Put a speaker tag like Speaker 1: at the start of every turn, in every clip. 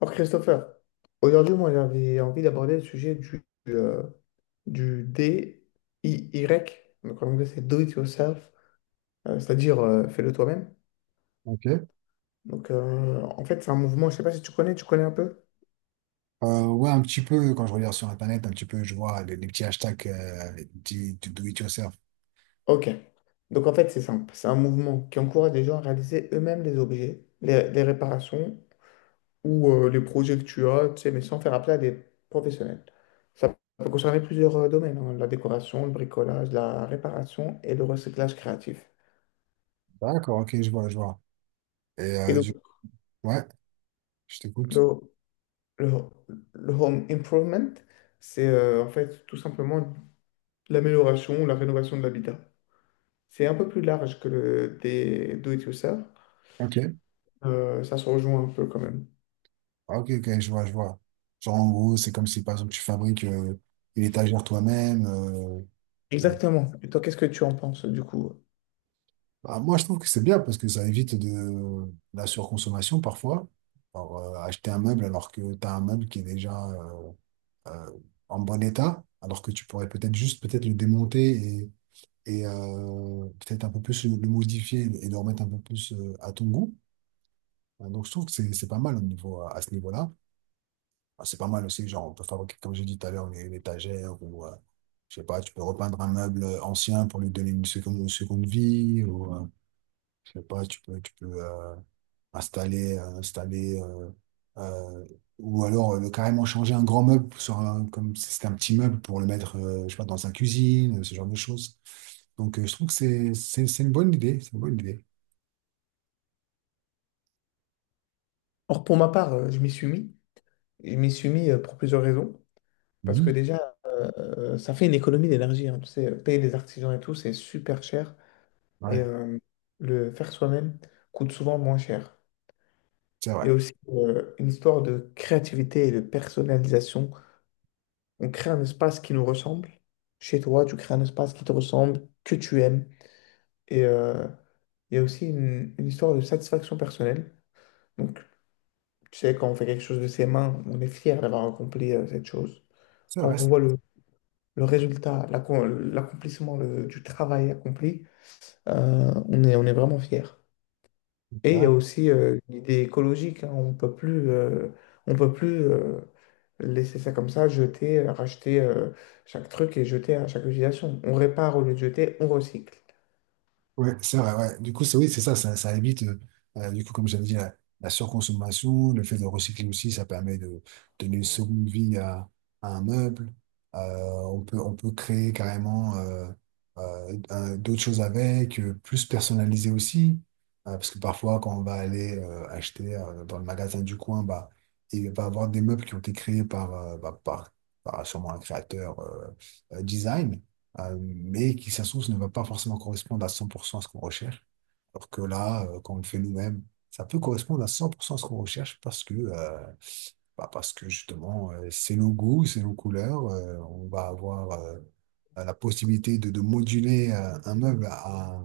Speaker 1: Alors Christopher, aujourd'hui moi j'avais envie d'aborder le sujet du DIY, donc en anglais c'est Do It Yourself, c'est-à-dire fais-le toi-même.
Speaker 2: Ok.
Speaker 1: En fait c'est un mouvement, je sais pas si tu connais, tu connais un peu?
Speaker 2: Ouais, un petit peu, quand je regarde sur Internet, un petit peu, je vois les petits hashtags du do it yourself.
Speaker 1: Ok, donc en fait c'est simple, c'est un mouvement qui encourage les gens à réaliser eux-mêmes les objets, les réparations ou les projets que tu as, tu sais, mais sans faire appel à des professionnels. Ça peut concerner plusieurs domaines, hein, la décoration, le bricolage, la réparation et le recyclage créatif.
Speaker 2: D'accord, ok, je vois, je vois. Et
Speaker 1: Et donc,
Speaker 2: ouais, je t'écoute.
Speaker 1: Le, le- le home improvement, c'est en fait tout simplement l'amélioration ou la rénovation de l'habitat. C'est un peu plus large que le des do-it-yourself.
Speaker 2: Ok,
Speaker 1: Ça se rejoint un peu quand même.
Speaker 2: ah, ok, ok, je vois, je vois. Genre, en gros, c'est comme si, par exemple, tu fabriques une étagère toi-même. Euh.
Speaker 1: Exactement. Et toi, qu'est-ce que tu en penses du coup?
Speaker 2: Bah, moi, je trouve que c'est bien parce que ça évite de la surconsommation parfois. Alors, acheter un meuble alors que tu as un meuble qui est déjà euh, en bon état, alors que tu pourrais peut-être juste peut-être le démonter et peut-être un peu plus le modifier et le remettre un peu plus à ton goût. Donc je trouve que c'est pas mal au niveau, à ce niveau-là. Ah, c'est pas mal aussi, genre on peut fabriquer, comme j'ai dit tout à l'heure, une étagère ou je sais pas, tu peux repeindre un meuble ancien pour lui donner une seconde vie ou je sais pas, tu peux installer, installer euh, ou alors le carrément changer un grand meuble sur un, comme si c'était un petit meuble pour le mettre, je sais pas, dans sa cuisine, ce genre de choses. Je trouve que c'est une bonne idée, c'est une bonne idée.
Speaker 1: Or, pour ma part, je m'y suis mis. Je m'y suis mis pour plusieurs raisons. Parce que
Speaker 2: Mhm.
Speaker 1: déjà, ça fait une économie d'énergie, hein. Tu sais, payer des artisans et tout, c'est super cher. Et
Speaker 2: Ouais,
Speaker 1: euh, le faire soi-même coûte souvent moins cher.
Speaker 2: c'est vrai,
Speaker 1: Et aussi une histoire de créativité et de personnalisation. On crée un espace qui nous ressemble. Chez toi, tu crées un espace qui te ressemble, que tu aimes. Et euh, il y a aussi une histoire de satisfaction personnelle. Donc, tu sais, quand on fait quelque chose de ses mains, on est fier d'avoir accompli cette chose.
Speaker 2: c'est
Speaker 1: Quand
Speaker 2: vrai.
Speaker 1: on
Speaker 2: C'est
Speaker 1: voit le résultat, l'accomplissement du travail accompli, on on est vraiment fier. Et il y a
Speaker 2: vrai.
Speaker 1: aussi l'idée écologique, hein. On peut plus, on peut plus laisser ça comme ça, jeter, racheter chaque truc et jeter à chaque utilisation. On répare au lieu de jeter, on recycle.
Speaker 2: Ouais, c'est vrai, ouais. Du coup, c'est oui, c'est ça, ça évite, du coup, comme j'avais dit, la surconsommation, le fait de recycler aussi, ça permet de donner une seconde vie à un meuble. On peut créer carrément d'autres choses avec, plus personnalisé aussi. Parce que parfois, quand on va aller acheter dans le magasin du coin, bah, il va y avoir des meubles qui ont été créés par, par, par sûrement un créateur design mais qui, ça se trouve, ne va pas forcément correspondre à 100% à ce qu'on recherche. Alors que là, quand on le fait nous-mêmes, ça peut correspondre à 100% à ce qu'on recherche parce que, parce que justement, c'est nos goûts, c'est nos couleurs. On va avoir la possibilité de moduler un meuble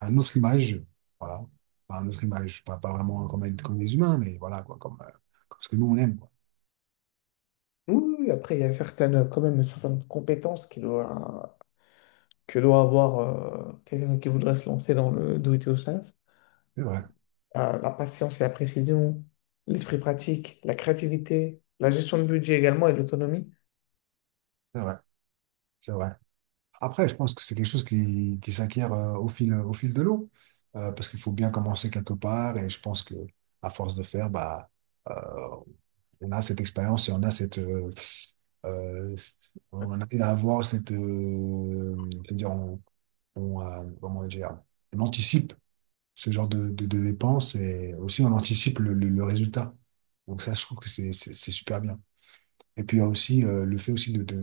Speaker 2: à une autre image. Voilà. Pas une autre image, pas, pas vraiment comme, comme des humains, mais voilà, quoi, comme, comme ce que nous, on aime, quoi.
Speaker 1: Oui, oui, oui, après, il y a certaines, quand même certaines compétences que doit avoir quelqu'un qui voudrait se lancer dans le do it yourself.
Speaker 2: C'est vrai,
Speaker 1: La patience et la précision, l'esprit pratique, la créativité, la gestion de budget également et l'autonomie.
Speaker 2: c'est vrai, c'est vrai. Après, je pense que c'est quelque chose qui s'acquiert au fil de l'eau. Parce qu'il faut bien commencer quelque part, et je pense que à force de faire, euh, on a cette expérience et on a cette, euh, on en arrive à avoir cette, c'est-à-dire on, comment dire, on anticipe ce genre de dépenses et aussi on anticipe le résultat. Donc ça, je trouve que c'est super bien. Et puis il y a aussi le fait aussi de,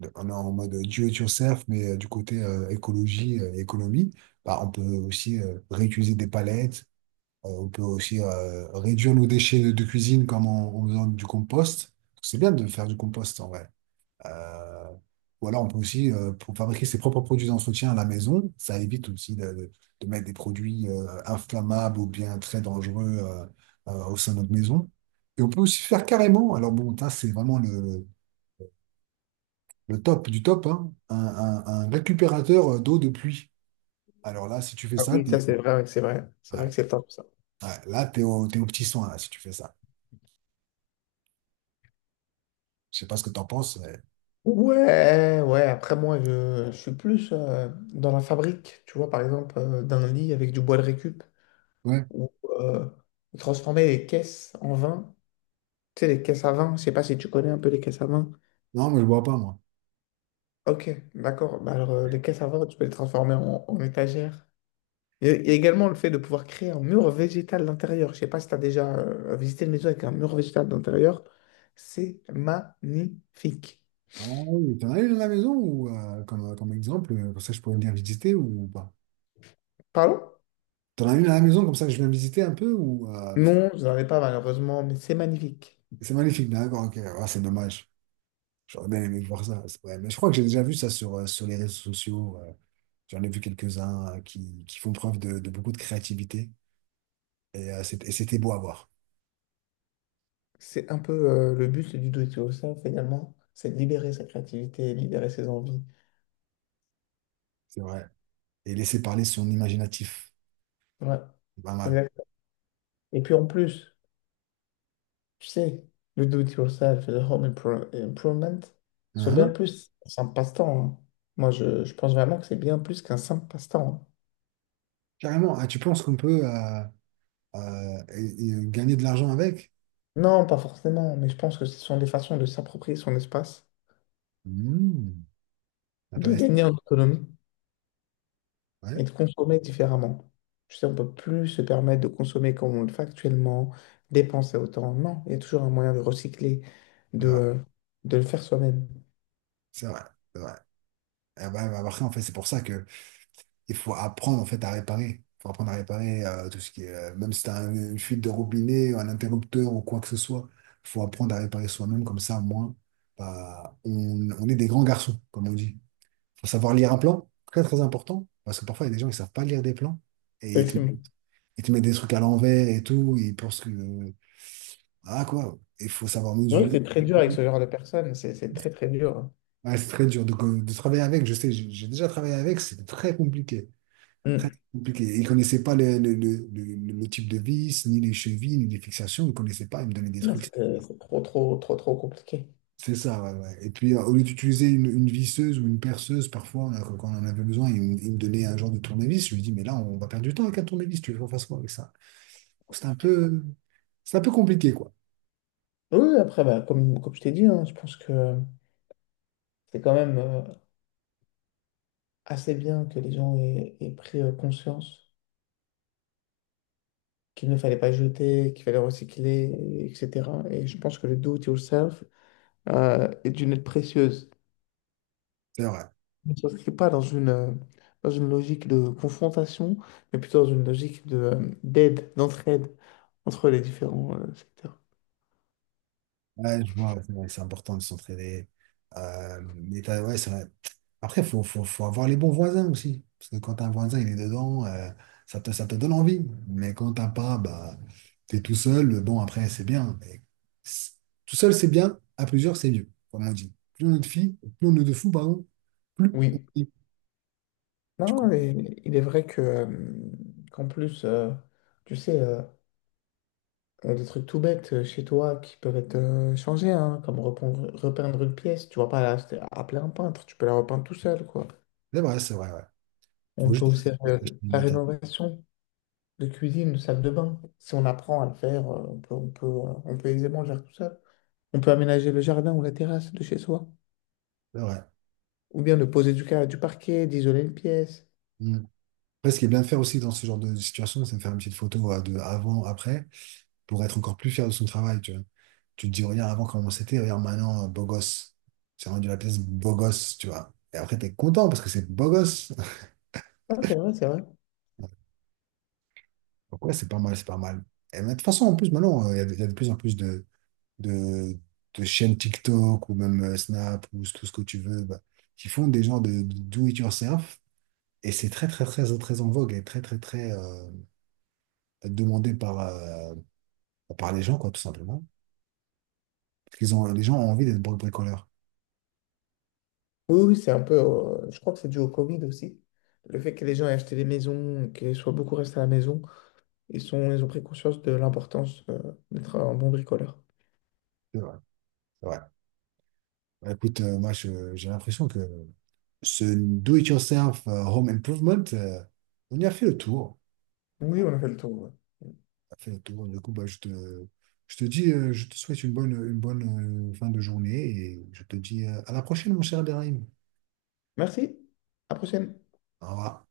Speaker 2: on est en mode do it yourself, mais du côté écologie et économie, bah, on peut aussi réutiliser des palettes, on peut aussi réduire nos déchets de cuisine comme en, en faisant du compost. C'est bien de faire du compost en vrai. Euh, ou alors on peut aussi, pour fabriquer ses propres produits d'entretien à la maison, ça évite aussi de, de mettre des produits inflammables ou bien très dangereux au sein de notre maison. Et on peut aussi faire carrément, alors bon, ça c'est vraiment le top du top, hein, un récupérateur d'eau de pluie. Alors là, si tu fais
Speaker 1: Ah
Speaker 2: ça,
Speaker 1: oui, ça c'est vrai, c'est vrai. C'est vrai que
Speaker 2: ouais,
Speaker 1: c'est top.
Speaker 2: ouais, là, t'es au petit soin, là, si tu fais ça. Je sais pas ce que t'en penses, mais…
Speaker 1: Ouais, ouais, après moi je suis plus dans la fabrique, tu vois, par exemple, d'un lit avec du bois de récup,
Speaker 2: Ouais.
Speaker 1: ou euh, transformer les caisses en vin, tu sais, les caisses à vin, je sais pas si tu connais un peu les caisses à vin.
Speaker 2: Non, mais je bois pas, moi.
Speaker 1: Ok, d'accord, bah alors les caisses à vin, tu peux les transformer en étagères. Il y a également le fait de pouvoir créer un mur végétal d'intérieur, je sais pas si tu as déjà visité une maison avec un mur végétal d'intérieur, c'est magnifique.
Speaker 2: Ah oui, t'en as une à la maison ou comme, comme exemple, comme ça je pourrais venir visiter ou pas?
Speaker 1: Pardon?
Speaker 2: T'en as une à la maison comme ça je viens visiter un peu ou parce que
Speaker 1: Non, je n'en ai pas malheureusement, mais c'est magnifique.
Speaker 2: c'est magnifique, d'accord, ok, ah, c'est dommage. J'aurais bien aimé voir ça. Ouais, mais je crois que j'ai déjà vu ça sur, sur les réseaux sociaux. J'en ai vu quelques-uns qui font preuve de beaucoup de créativité. Et c'était beau à voir,
Speaker 1: C'est un peu le but du do it yourself finalement, c'est de libérer sa créativité, libérer ses envies.
Speaker 2: c'est vrai. Et laisser parler son imaginatif,
Speaker 1: Ouais,
Speaker 2: c'est pas mal.
Speaker 1: exact. Et puis en plus, tu sais, le do it yourself et le improvement sont bien
Speaker 2: Uhum.
Speaker 1: plus un simple passe-temps, hein. Moi, je pense vraiment que c'est bien plus qu'un simple passe-temps, hein.
Speaker 2: Carrément, ah, tu penses qu'on peut et gagner de l'argent avec?
Speaker 1: Non, pas forcément, mais je pense que ce sont des façons de s'approprier son espace,
Speaker 2: Hmm,
Speaker 1: de
Speaker 2: intéressant.
Speaker 1: gagner en autonomie et
Speaker 2: Ouais,
Speaker 1: de consommer différemment. Je sais, on ne peut plus se permettre de consommer comme on le fait actuellement, dépenser autant. Non, il y a toujours un moyen de recycler,
Speaker 2: c'est vrai,
Speaker 1: de, de le faire soi-même.
Speaker 2: c'est vrai, c'est vrai. Et bah, bah, après, en fait, c'est pour ça que il faut apprendre en fait, à réparer. Il faut apprendre à réparer tout ce qui est, même si tu as une fuite de robinet, un interrupteur ou quoi que ce soit, il faut apprendre à réparer soi-même, comme ça, au moins, bah, on est des grands garçons, comme on dit. Faut savoir lire un plan, très très important, parce que parfois il y a des gens qui savent pas lire des plans et
Speaker 1: Effectivement.
Speaker 2: ils te mettent des trucs à l'envers et tout, et ils pensent que, ah quoi, il faut savoir
Speaker 1: C'est vrai que
Speaker 2: mesurer.
Speaker 1: c'est très dur avec ce genre de personnes, c'est très très dur.
Speaker 2: Ouais, c'est très dur de travailler avec, je sais, j'ai déjà travaillé avec, c'était très compliqué, très
Speaker 1: Mm.
Speaker 2: très compliqué. Ils ne connaissaient pas le type de vis, ni les chevilles, ni les fixations, ils ne connaissaient pas, ils me donnaient des
Speaker 1: Non,
Speaker 2: trucs.
Speaker 1: c'est c'est trop compliqué.
Speaker 2: C'est ça, ouais, ouais. Et puis, au lieu d'utiliser une visseuse ou une perceuse, parfois, quand on en avait besoin, il me donnait un genre de tournevis. Je lui dis, mais là, on va perdre du temps avec un tournevis, tu veux qu'on fasse quoi avec ça? C'est un peu, c'est un peu compliqué, quoi.
Speaker 1: Oui, oui, après, bah, comme je t'ai dit, hein, je pense que c'est quand même assez bien que les gens aient pris conscience qu'il ne fallait pas jeter, qu'il fallait recycler, etc. Et je pense que le do it yourself, et d'une aide précieuse.
Speaker 2: C'est vrai.
Speaker 1: Ne s'inscrit pas dans dans une logique de confrontation, mais plutôt dans une logique de, d'aide, d'entraide entre les différents secteurs.
Speaker 2: Ouais, je vois, c'est vrai, c'est important de s'entraider. Ouais, c'est vrai. Après, faut avoir les bons voisins aussi. Parce que quand un voisin, il est dedans, ça te donne envie. Mais quand t'as pas, bah, t'es tout seul. Bon, après, c'est bien. Mais c'est- tout seul, c'est bien. À plusieurs, c'est mieux, comme on dit. Plus on est de filles, plus on est de fous, pardon, plus on
Speaker 1: Oui.
Speaker 2: est. Tu
Speaker 1: Non,
Speaker 2: comprends.
Speaker 1: et il est vrai que, qu'en plus, tu sais, il des trucs tout bêtes chez toi qui peuvent être changés, hein, comme repeindre, repeindre une pièce. Tu vas pas la- Appeler un peintre, tu peux la repeindre tout seul, quoi.
Speaker 2: C'est vrai, ouais.
Speaker 1: On
Speaker 2: Faut
Speaker 1: peut
Speaker 2: juste
Speaker 1: aussi faire
Speaker 2: acheter une
Speaker 1: la
Speaker 2: atteinte.
Speaker 1: rénovation de cuisine, de salle de bain. Si on apprend à le faire, on peut, on peut aisément le faire tout seul. On peut aménager le jardin ou la terrasse de chez soi,
Speaker 2: C'est vrai.
Speaker 1: ou bien de poser du parquet, d'isoler une pièce.
Speaker 2: Mm. Après, ce qui est bien de faire aussi dans ce genre de situation, c'est de faire une petite photo de avant, après, pour être encore plus fier de son travail, tu vois. Tu te dis, regarde avant comment c'était, regarde maintenant, beau gosse. C'est rendu la pièce beau gosse, tu vois. Et après, t'es content parce que c'est beau gosse.
Speaker 1: Ah c'est vrai, c'est vrai.
Speaker 2: Donc ouais, c'est pas mal, c'est pas mal. Et mais de toute façon, en plus, maintenant, il y a de plus en plus de, de chaînes TikTok ou même Snap ou tout ce que tu veux, bah, qui font des genres de do it yourself. Et c'est très, très, très, très en vogue et très, très, très demandé par, par les gens, quoi, tout simplement. Parce qu'ils ont, les gens ont envie d'être bricoleurs.
Speaker 1: Oui, oui, c'est un peu. Je crois que c'est dû au Covid aussi. Le fait que les gens aient acheté des maisons, qu'ils soient beaucoup restés à la maison, ils ont pris conscience de l'importance, d'être un bon bricoleur.
Speaker 2: C'est vrai. C'est vrai. Bah, écoute, moi, j'ai l'impression que ce do-it-yourself home improvement, on y a fait le tour.
Speaker 1: Oui, on a fait le tour, ouais.
Speaker 2: On a fait le tour. Du coup, bah, je te dis, je te souhaite une bonne fin de journée et je te dis à la prochaine, mon cher Abderrahim.
Speaker 1: Merci. À la prochaine.
Speaker 2: Au revoir.